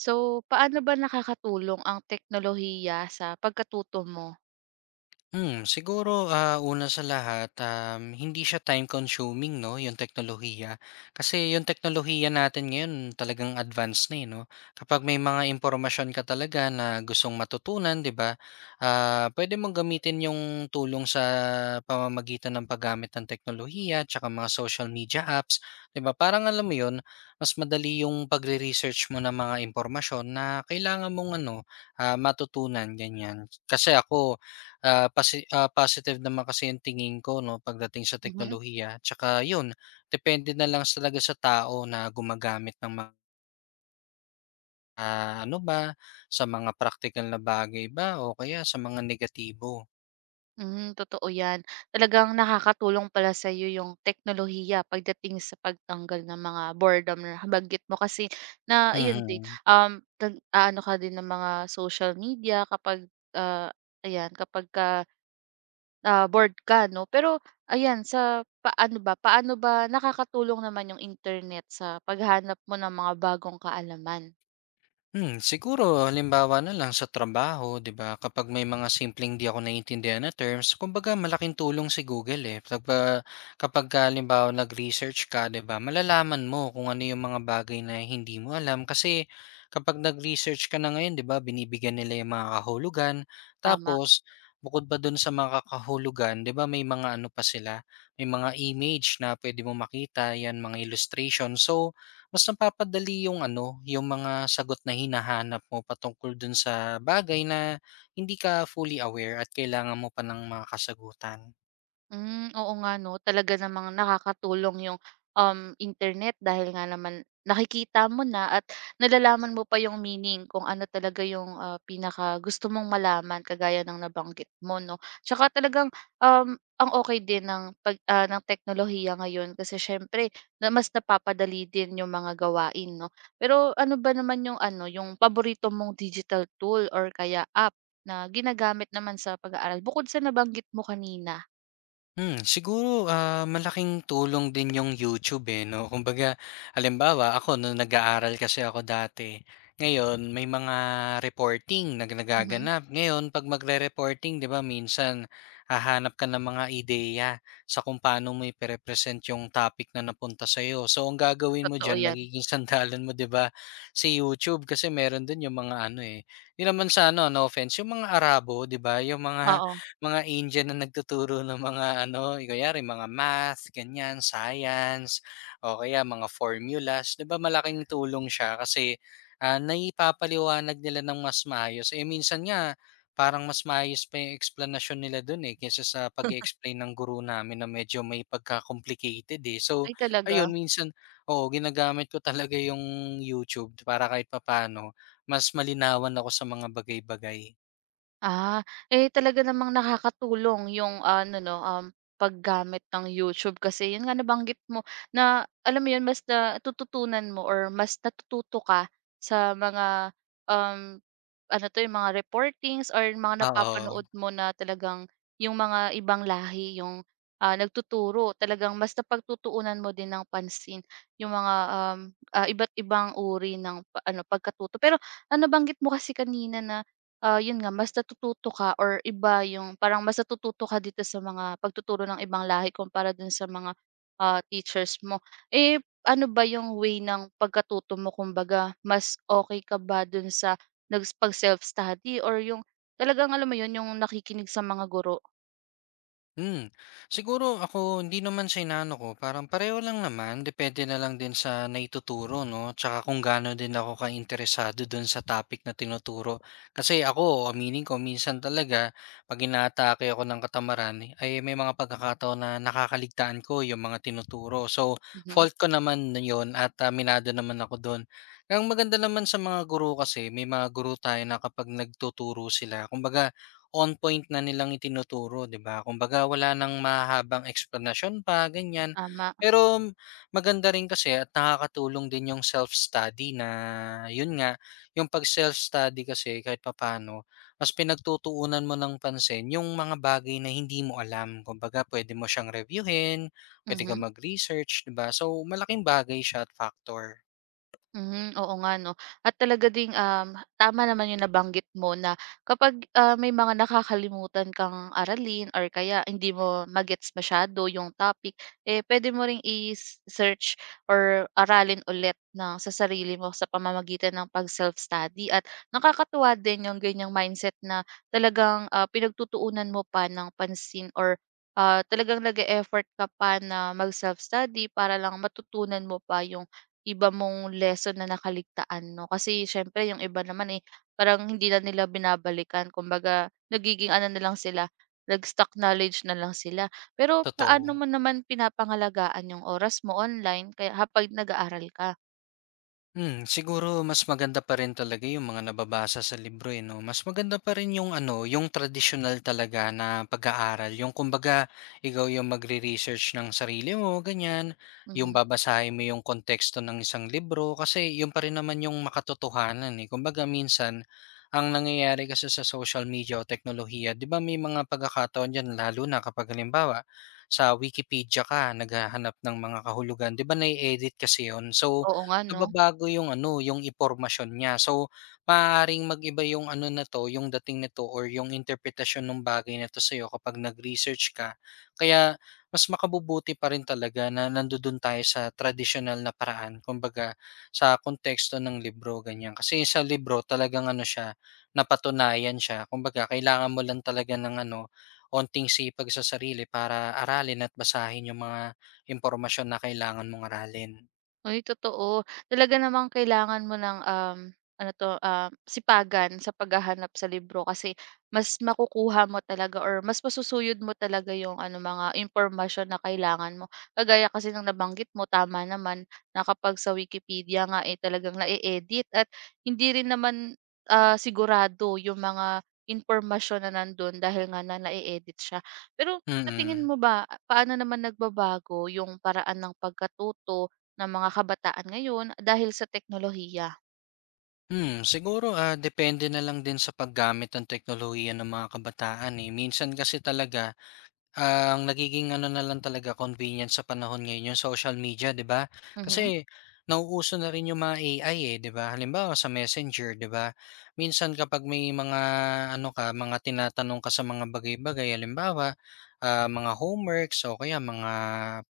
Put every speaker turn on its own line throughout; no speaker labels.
So, paano ba nakakatulong ang teknolohiya sa pagkatuto mo?
Una sa lahat, hindi siya time consuming 'no, yung teknolohiya. Kasi yung teknolohiya natin ngayon talagang advanced na, eh, 'no. Kapag may mga impormasyon ka talaga na gustong matutunan, 'di ba, pwede mong gamitin yung tulong sa pamamagitan ng paggamit ng teknolohiya tsaka mga social media apps, 'di ba? Parang alam mo yun, mas madali yung pagre-research mo ng mga impormasyon na kailangan mong ano, matutunan, ganyan. Kasi ako Ah, pasi ah, Positive naman kasi yung tingin ko 'no, pagdating sa
Mhm.
teknolohiya. Tsaka yun, depende na lang talaga sa tao na gumagamit ng mga ano ba, sa mga practical na bagay ba o kaya sa mga negatibo.
Hmm, totoo 'yan. Talagang nakakatulong pala sa'yo yung teknolohiya pagdating sa pagtanggal ng mga boredom na nabanggit mo kasi na yun din,
Mhm.
nag aano ka din ng mga social media kapag, ayan kapagka, bored ka 'no. Pero ayan sa paano ba nakakatulong naman yung internet sa paghahanap mo ng mga bagong kaalaman?
Siguro halimbawa na lang sa trabaho, 'di ba? Kapag may mga simpleng di ako naiintindihan na terms, kumbaga malaking tulong si Google eh. Kapag kapag ka, halimbawa nag-research ka, 'di ba? Malalaman mo kung ano yung mga bagay na hindi mo alam kasi kapag nag-research ka na ngayon, 'di ba? Binibigyan nila yung mga kahulugan.
Tama.
Tapos bukod pa dun sa mga kahulugan, 'di ba? May mga ano pa sila, may mga image na pwede mo makita, yan mga illustration. So mas napapadali yung ano, yung mga sagot na hinahanap mo patungkol dun sa bagay na hindi ka fully aware at kailangan mo pa ng mga kasagutan.
Hmm, oo nga 'no, talaga namang nakakatulong yung, internet dahil nga naman nakikita mo na at nalalaman mo pa yung meaning kung ano talaga yung, pinaka gusto mong malaman kagaya ng nabanggit mo 'no. Tsaka talagang, ang okay din ng ng teknolohiya ngayon kasi siyempre na mas napapadali din yung mga gawain 'no. Pero ano ba naman yung ano, yung paborito mong digital tool or kaya app na ginagamit naman sa pag-aaral bukod sa nabanggit mo kanina?
Siguro malaking tulong din yung YouTube, eh, 'no. Kumbaga, halimbawa ako nung nag-aaral kasi ako dati, ngayon may mga reporting na
Mhm.
nagaganap. Ngayon 'pag magre-reporting, 'di ba, minsan hahanap ka ng mga ideya sa kung paano mo ipe-represent yung topic na napunta sa iyo. So, ang gagawin mo
Totoo
diyan
yan,
magiging sandalan mo, 'di ba, si YouTube kasi meron dun yung mga ano, eh, 'di naman sa ano, no offense, yung mga Arabo, 'di ba, yung mga
oo.
mga Indian na nagtuturo ng mga ano, kunyari mga math, ganyan, science, o kaya mga formulas, 'di ba malaking tulong siya kasi, naipapaliwanag nila ng mas maayos. Eh, minsan nga parang mas maayos pa yung explanation nila dun, eh, kaysa sa pag explain ng guru namin na medyo may pagka-complicated, eh. So,
Ay talaga?
ayun minsan oo, ginagamit ko talaga yung YouTube para kahit papaano mas malinawan ako sa mga bagay-bagay.
Ah, Talaga namang nakakatulong yung ano 'no, paggamit ng YouTube kasi yun nga nabanggit mo na alam mo yun mas natututunan mo or mas natututo ka sa mga, um, ano 'to, yung mga reportings or mga napapanood
Oo.
mo na talagang yung mga ibang lahi yung, nagtuturo. Talagang mas napagtutuunan mo din ng pansin yung mga, iba't ibang uri ng pa ano, pagkatuto. Pero, banggit mo kasi kanina na Ah, yun nga mas natututo ka or iba yung parang mas natututo ka dito sa mga pagtuturo ng ibang lahi kumpara dun sa mga, teachers mo. Eh, ano ba yung way ng pagkatuto mo kumbaga mas okay ka ba dun sa nags self study or yung talagang alam mo yun yung nakikinig sa mga guro?
Hmm, siguro ako hindi naman sa inaano ko, parang pareho lang naman, depende na lang din sa naituturo 'no, tsaka kung gaano din ako interesado dun sa topic na tinuturo. Kasi ako, aminin ko minsan talaga 'pag inaatake ako ng katamaran ay may mga pagkakataon na nakakaligtaan ko yung mga tinuturo. So,
Mhm,
fault ko naman na yun at, minado naman ako dun. Ang maganda naman sa mga guro kasi may mga guro tayo na kapag nagtuturo sila kumbaga on point na nilang itinuturo, 'di ba? Kumbaga wala ng mahabang explanation pa, ganyan.
tama,
Pero m- Maganda rin kasi at nakakatulong din yung self-study na yun nga, yung 'pag self-study kasi kahit papaano, mas pinagtutuunan mo ng pansin yung mga bagay na hindi mo alam. Kumbaga pwede mo siyang reviewin, pwede ka
mhm.
mag-research, 'di ba? So, malaking bagay siya at factor,
Mhm, oo nga 'no. At talaga ding, tama naman yung nabanggit mo na kapag, may mga nakakalimutan kang aralin or kaya hindi mo magets gets masyado yung topic, eh, pwede mo ring i-search or aralin ulit ng sa sarili mo sa pamamagitan ng pag-self-study. At nakakatuwa din yung ganiyang mindset na talagang, pinagtutuunan mo pa ng pansin or, talagang nag effort ka pa na mag-self-study para lang matutunan mo pa yung Iba mong lesson na nakaligtaan 'no, kasi siyempre yung iba naman, eh, parang hindi na nila binabalikan kumbaga nagiging ano na lang sila, nag-stock knowledge na lang sila. Pero
totoo.
paano mo naman pinapangalagaan yung oras mo online kaya kapag nag-aaral ka?
Siguro mas maganda pa rin talaga yung mga nababasa sa libro eh, 'no? Mas maganda pa rin yung ano, yung traditional talaga na pag-aaral. Yung kumbaga, ikaw yung magre-research ng sarili mo, ganyan. Yung
Mhm,
babasahin mo yung konteksto ng isang libro kasi yun pa rin naman yung makatotohanan eh. Kumbaga minsan, ang nangyayari kasi sa social media o teknolohiya, 'di ba may mga pagkakataon diyan lalo na kapag halimbawa, sa Wikipedia ka naghahanap ng mga kahulugan, 'di ba nai-edit kasi yun. So,
oo nga 'no?
nababago yung ano, yung impormasyon niya. So, maaaring mag-iba yung ano na 'to, yung dating nito or yung interpretasyon ng bagay na 'to sa'yo kapag nag-research ka. Kaya mas makabubuti pa rin talaga na nandodo'n tayo sa traditional na paraan, kumbaga sa konteksto ng libro, ganyan. Kasi sa libro talagang ano siya, napatunayan siya. Kumbaga kailangan mo lang talaga ng ano, onting sipag sa sarili para aralin at basahin yung mga impormasyon na kailangan mong aralin.
Ay totoo. Talaga namang kailangan mo ng, ano 'to, sipagan sa paghahanap sa libro kasi mas makukuha mo talaga or mas masusuyod mo talaga yung ano, mga impormasyon na kailangan mo. Kagaya kasi ng nabanggit mo, tama naman na kapag sa Wikipedia nga, eh, talagang na edit at hindi rin naman, sigurado yung mga impormasyon na nandun dahil nga na na edit siya. Pero
Mm.
sa tingin
mm.
mo ba, paano naman nagbabago yung paraan ng pagkatuto ng mga kabataan ngayon dahil sa teknolohiya.
Siguro, depende na lang din sa paggamit ng teknolohiya ng mga kabataan, eh. Minsan kasi talaga ang nagiging ano na lang talaga convenience sa panahon ngayon yung social media, 'di ba?
Mhm,
Kasi nauuso na rin yung mga AI eh, 'di ba? Halimbawa sa Messenger, 'di ba? Minsan kapag may mga ano ka, mga tinatanong ka sa mga bagay-bagay, halimbawa, mga homeworks o kaya mga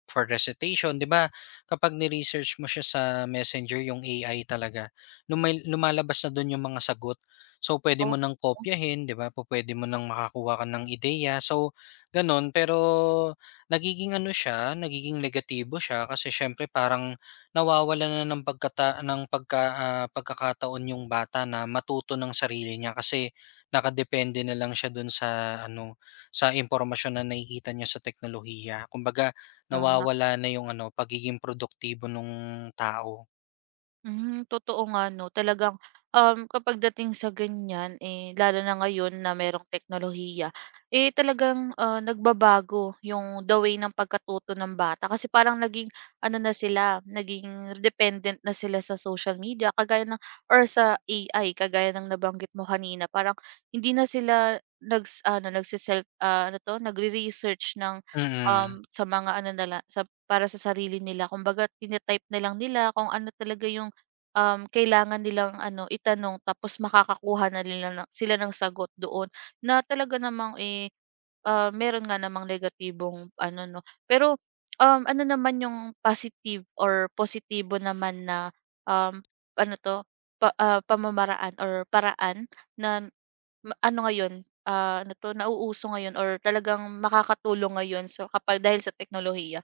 for recitation, 'di ba? Kapag ni-research mo siya sa Messenger yung AI talaga, lumalabas na doon yung mga sagot. So pwede
oo,
mo nang kopyahin, 'di ba? Pwede mo nang makakuha ka ng ideya. So gano'n, pero nagiging ano siya, nagiging negatibo siya kasi siyempre parang nawawalan na ng pagka, pagkakataon yung bata na matuto ng sarili niya kasi nakadepende na lang siya dun sa ano, sa impormasyon na nakikita niya sa teknolohiya. Kumbaga
tama.
nawawala na yung ano, pagiging produktibo nung tao.
Hmm, totoo nga 'no. Talagang, kapag dating sa ganyan, eh, lalo na ngayon na merong teknolohiya, eh, talagang, nagbabago yung the way ng pagkatuto ng bata. Kasi parang naging ano na sila, naging dependent na sila sa social media kagaya ng or sa AI kagaya ng nabanggit mo kanina. Parang hindi na sila nags ano, ano 'to, nagre-research ng,
Mm.
sa mga ano nila, sa para sa sarili nila. Kumbaga tini-type na lang nila kung ano talaga yung kailangan nilang ano itanong tapos makakakuha na nila ng sila ng sagot doon na talaga namang, eh, meron nga namang negatibong ano 'no. Pero, ano naman yung positive or positibo naman na, um, ano 'to, pamamaraan or paraan na ma ano ngayon, ano 'to, nauuso ngayon or talagang makakatulong ngayon so kapag dahil sa teknolohiya?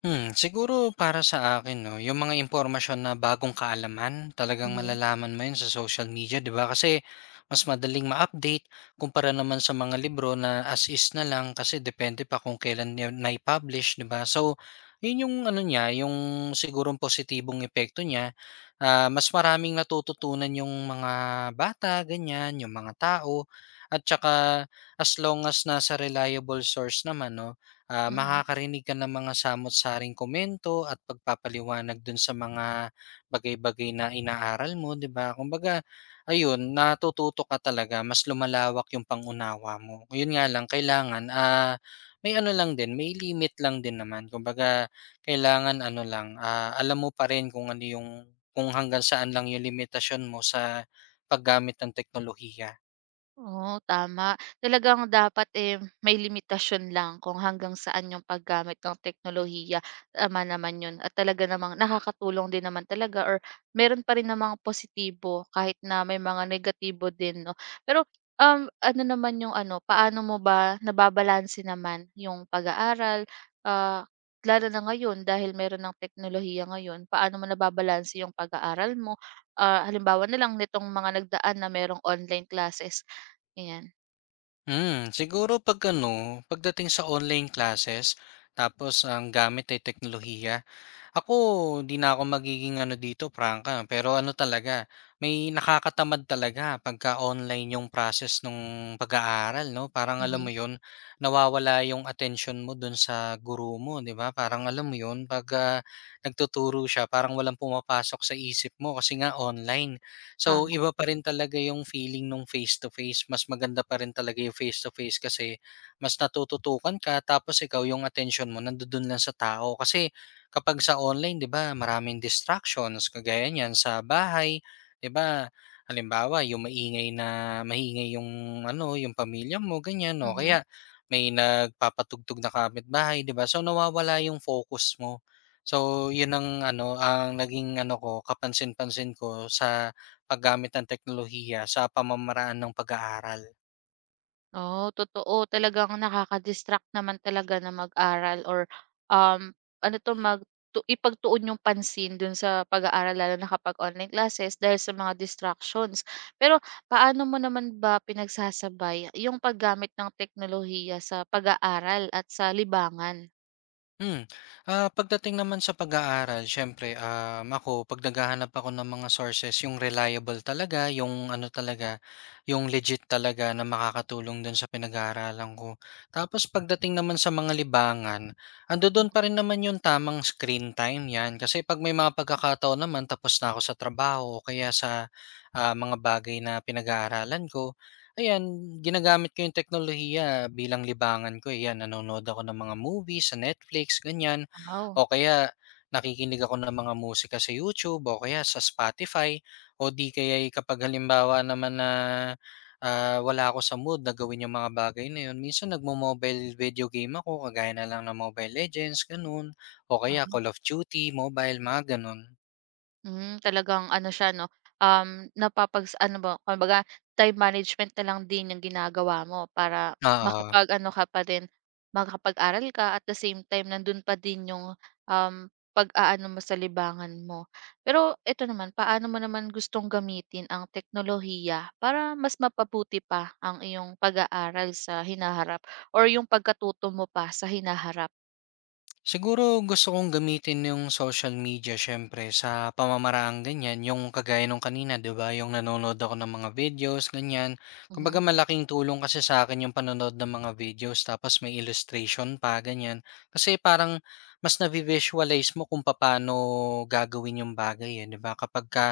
Siguro para sa akin 'no, yung mga impormasyon na bagong kaalaman, talagang
Mhm,
malalaman mo yun sa social media, 'di ba? Kasi mas madaling ma-update kumpara naman sa mga libro na as is na lang kasi depende pa kung kailan niya nai-publish, 'di ba? So, yun yung ano niya, yung sigurong positibong epekto niya. Ah, mas maraming natututunan yung mga bata, ganyan, yung mga tao at tsaka as long as nasa reliable source naman 'no,
mm.
makakarinig ka ng mga samot-saring komento at pagpapaliwanag dun sa mga bagay-bagay na inaaral mo, 'di ba? Kumbaga, ayun, natututo ka talaga, mas lumalawak yung pangunawa mo. Yun nga lang, kailangan, may ano lang din, may limit lang din naman. Kumbaga, kailangan ano lang, alam mo pa rin kung ano yung, kung hanggang saan lang yung limitasyon mo sa paggamit ng teknolohiya.
Oo, tama. Talagang dapat, eh, may limitasyon lang kung hanggang saan yung paggamit ng teknolohiya, tama naman yun at talaga namang nakakatulong din naman talaga or meron pa rin namang positibo kahit na may mga negatibo din 'no. Pero, ano naman yung ano, paano mo ba nababalanse naman yung pag-aaral, ah, lalo na ngayon dahil meron ng teknolohiya ngayon, paano mo nababalanse yung pag-aaral mo? Halimbawa na lang nitong mga nagdaan na merong online classes, Ayan,
Siguro 'pag ano, pagdating sa online classes tapos ang gamit ay teknolohiya. Ako, hindi na ako magiging ano dito prangka, pero ano talaga, may nakakatamad talaga pagka online yung process nung pag-aaral 'no, parang alam mo
mhm,
'yun, nawawala yung attention mo dun sa guru mo 'di ba? Parang alam mo 'yun, 'pag, nagtuturo siya parang walang pumapasok sa isip mo kasi nga online. So,
tama,
iba pa rin talaga yung feeling nung face to face, mas maganda pa rin talaga yung face to face kasi mas natututukan ka tapos ikaw yung attention mo nandudun lang sa tao. Kasi kapag sa online 'di ba maraming distractions kagaya niyan sa bahay 'di ba? Halimbawa yung maingay na maingay yung ano, yung pamilya mo ganyan no,
mhm.
kaya may nagpapatugtog na kapitbahay 'di ba? So nawawala yung focus mo. So yun ang ano, ang naging ano ko kapansin-pansin ko sa paggamit ng teknolohiya sa pamamaraan ng pag-aaral.
Oo, totoo talagang nakaka-distract naman talaga na mag-aral or, um, ano 'to mag tu ipagtuon yung pansin dun sa pag-aaral lalo na kapag online classes dahil sa mga distractions. Pero paano mo naman ba pinagsasabay yung paggamit ng teknolohiya sa pag-aaral at sa libangan?
Hmm, Pagdating naman sa pag-aaral siyempre, ako 'pag naghahanap ako ng mga sources yung reliable talaga, yung ano talaga, yung legit talaga na makakatulong dun sa pinag-aaralan ko. Tapos pagdating naman sa mga libangan,
Hmm,
andodo'n pa rin naman yung tamang screen time 'yan, kasi 'pag may mga pagkakataon naman tapos na ako sa trabaho o kaya sa, mga bagay na pinag-aaralan ko. Ayan, ginagamit ko yung teknolohiya bilang libangan ko, eh. Ayan, nanonood ako ng mga movies sa Netflix, ganiyan.
wow.
O kaya nakikinig ako ng mga musika sa YouTube o kaya sa Spotify o 'di kaya'y kapag halimbawa naman na, wala ako sa mood na gawin yung mga bagay na yun, minsan nagmo-mobile video game ako, kagaya na lang ng Mobile Legends, gano'n, o kaya Call of Duty Mobile, mga gano'n.
Hmm, talagang ano siya 'no, napapags ano ba, kumbaga time management na lang din yung ginagawa mo para
Oo.
makapag-ano ka pa din, makapag-aral ka at the same time nandun pa din yung, pag-aano mo sa libangan mo. Pero eto naman, paano mo naman gustong gamitin ang teknolohiya para mas mapabuti pa ang iyong pag-aaral sa hinaharap or yung pagkatuto mo pa sa hinaharap?
Siguro gusto kong gamitin yung social media siyempre sa pamamaraang ganyan, yung kagaya nung kanina 'di ba, yung nanonood ako ng mga videos ganyan. Kumbaga
Mhm,
malaking tulong kasi sa akin yung panonood ng mga videos tapos may illustration pa ganyan. Kasi parang mas na visualize mo kung paano gagawin yung bagay, eh, 'di ba. Kapag ka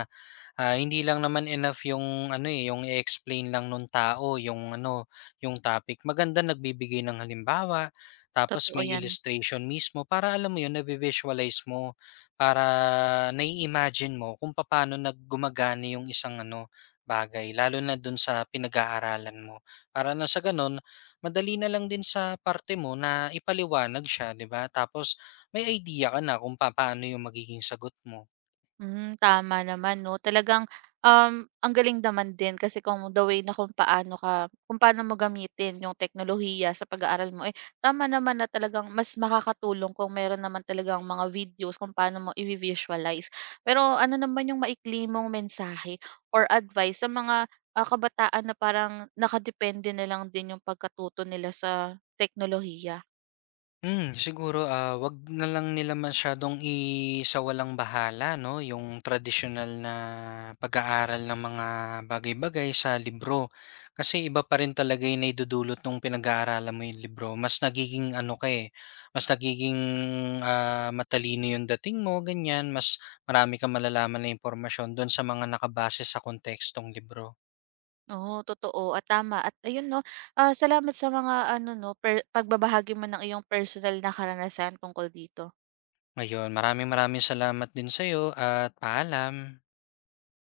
hindi lang naman enough yung ano, eh, yung i-explain lang nung tao yung ano, yung topic. Maganda nagbibigay ng halimbawa, tapos
totoo
may
yan.
illustration mismo para alam mo yun, nabi-visualize mo, para nai-imagine mo kung paano nag yung isang ano, bagay lalo na dun sa pinag-aaralan mo. Para na sa ganun, madali na lang din sa parte mo na ipaliwanag siya, 'di ba? Tapos may idea ka na kung paano yung magiging sagot mo.
Hmm, tama naman 'no. Talagang, ang galing naman din kasi kung the way na kung paano ka kung paano mo gamitin yung teknolohiya sa pag-aaral mo, eh, tama naman na talagang mas makakatulong kung meron naman talagang mga videos kung paano mo i visualize Pero ano naman yung maikli mong mensahe or advice sa mga, kabataan na parang nakadepende na lang din yung pagkatuto nila sa teknolohiya?
Siguro, 'wag na lang nila masyadong isawalang-bahala 'no, yung traditional na pag-aaral ng mga bagay-bagay sa libro. Kasi iba pa rin talaga yung naidudulot nung pinag-aaralan mo yung libro. Mas nagiging ano ka, eh, mas nagiging, matalino yung dating mo, ganyan. Mas marami kang malalaman na impormasyon dun sa mga nakabase sa kontekstong libro.
Oo, totoo at tama at ayun 'no, salamat sa mga ano 'no, per pagbabahagi mo ng iyong personal na karanasan tungkol dito.
Ayun, maraming-maraming salamat din sa sa'yo at paalam.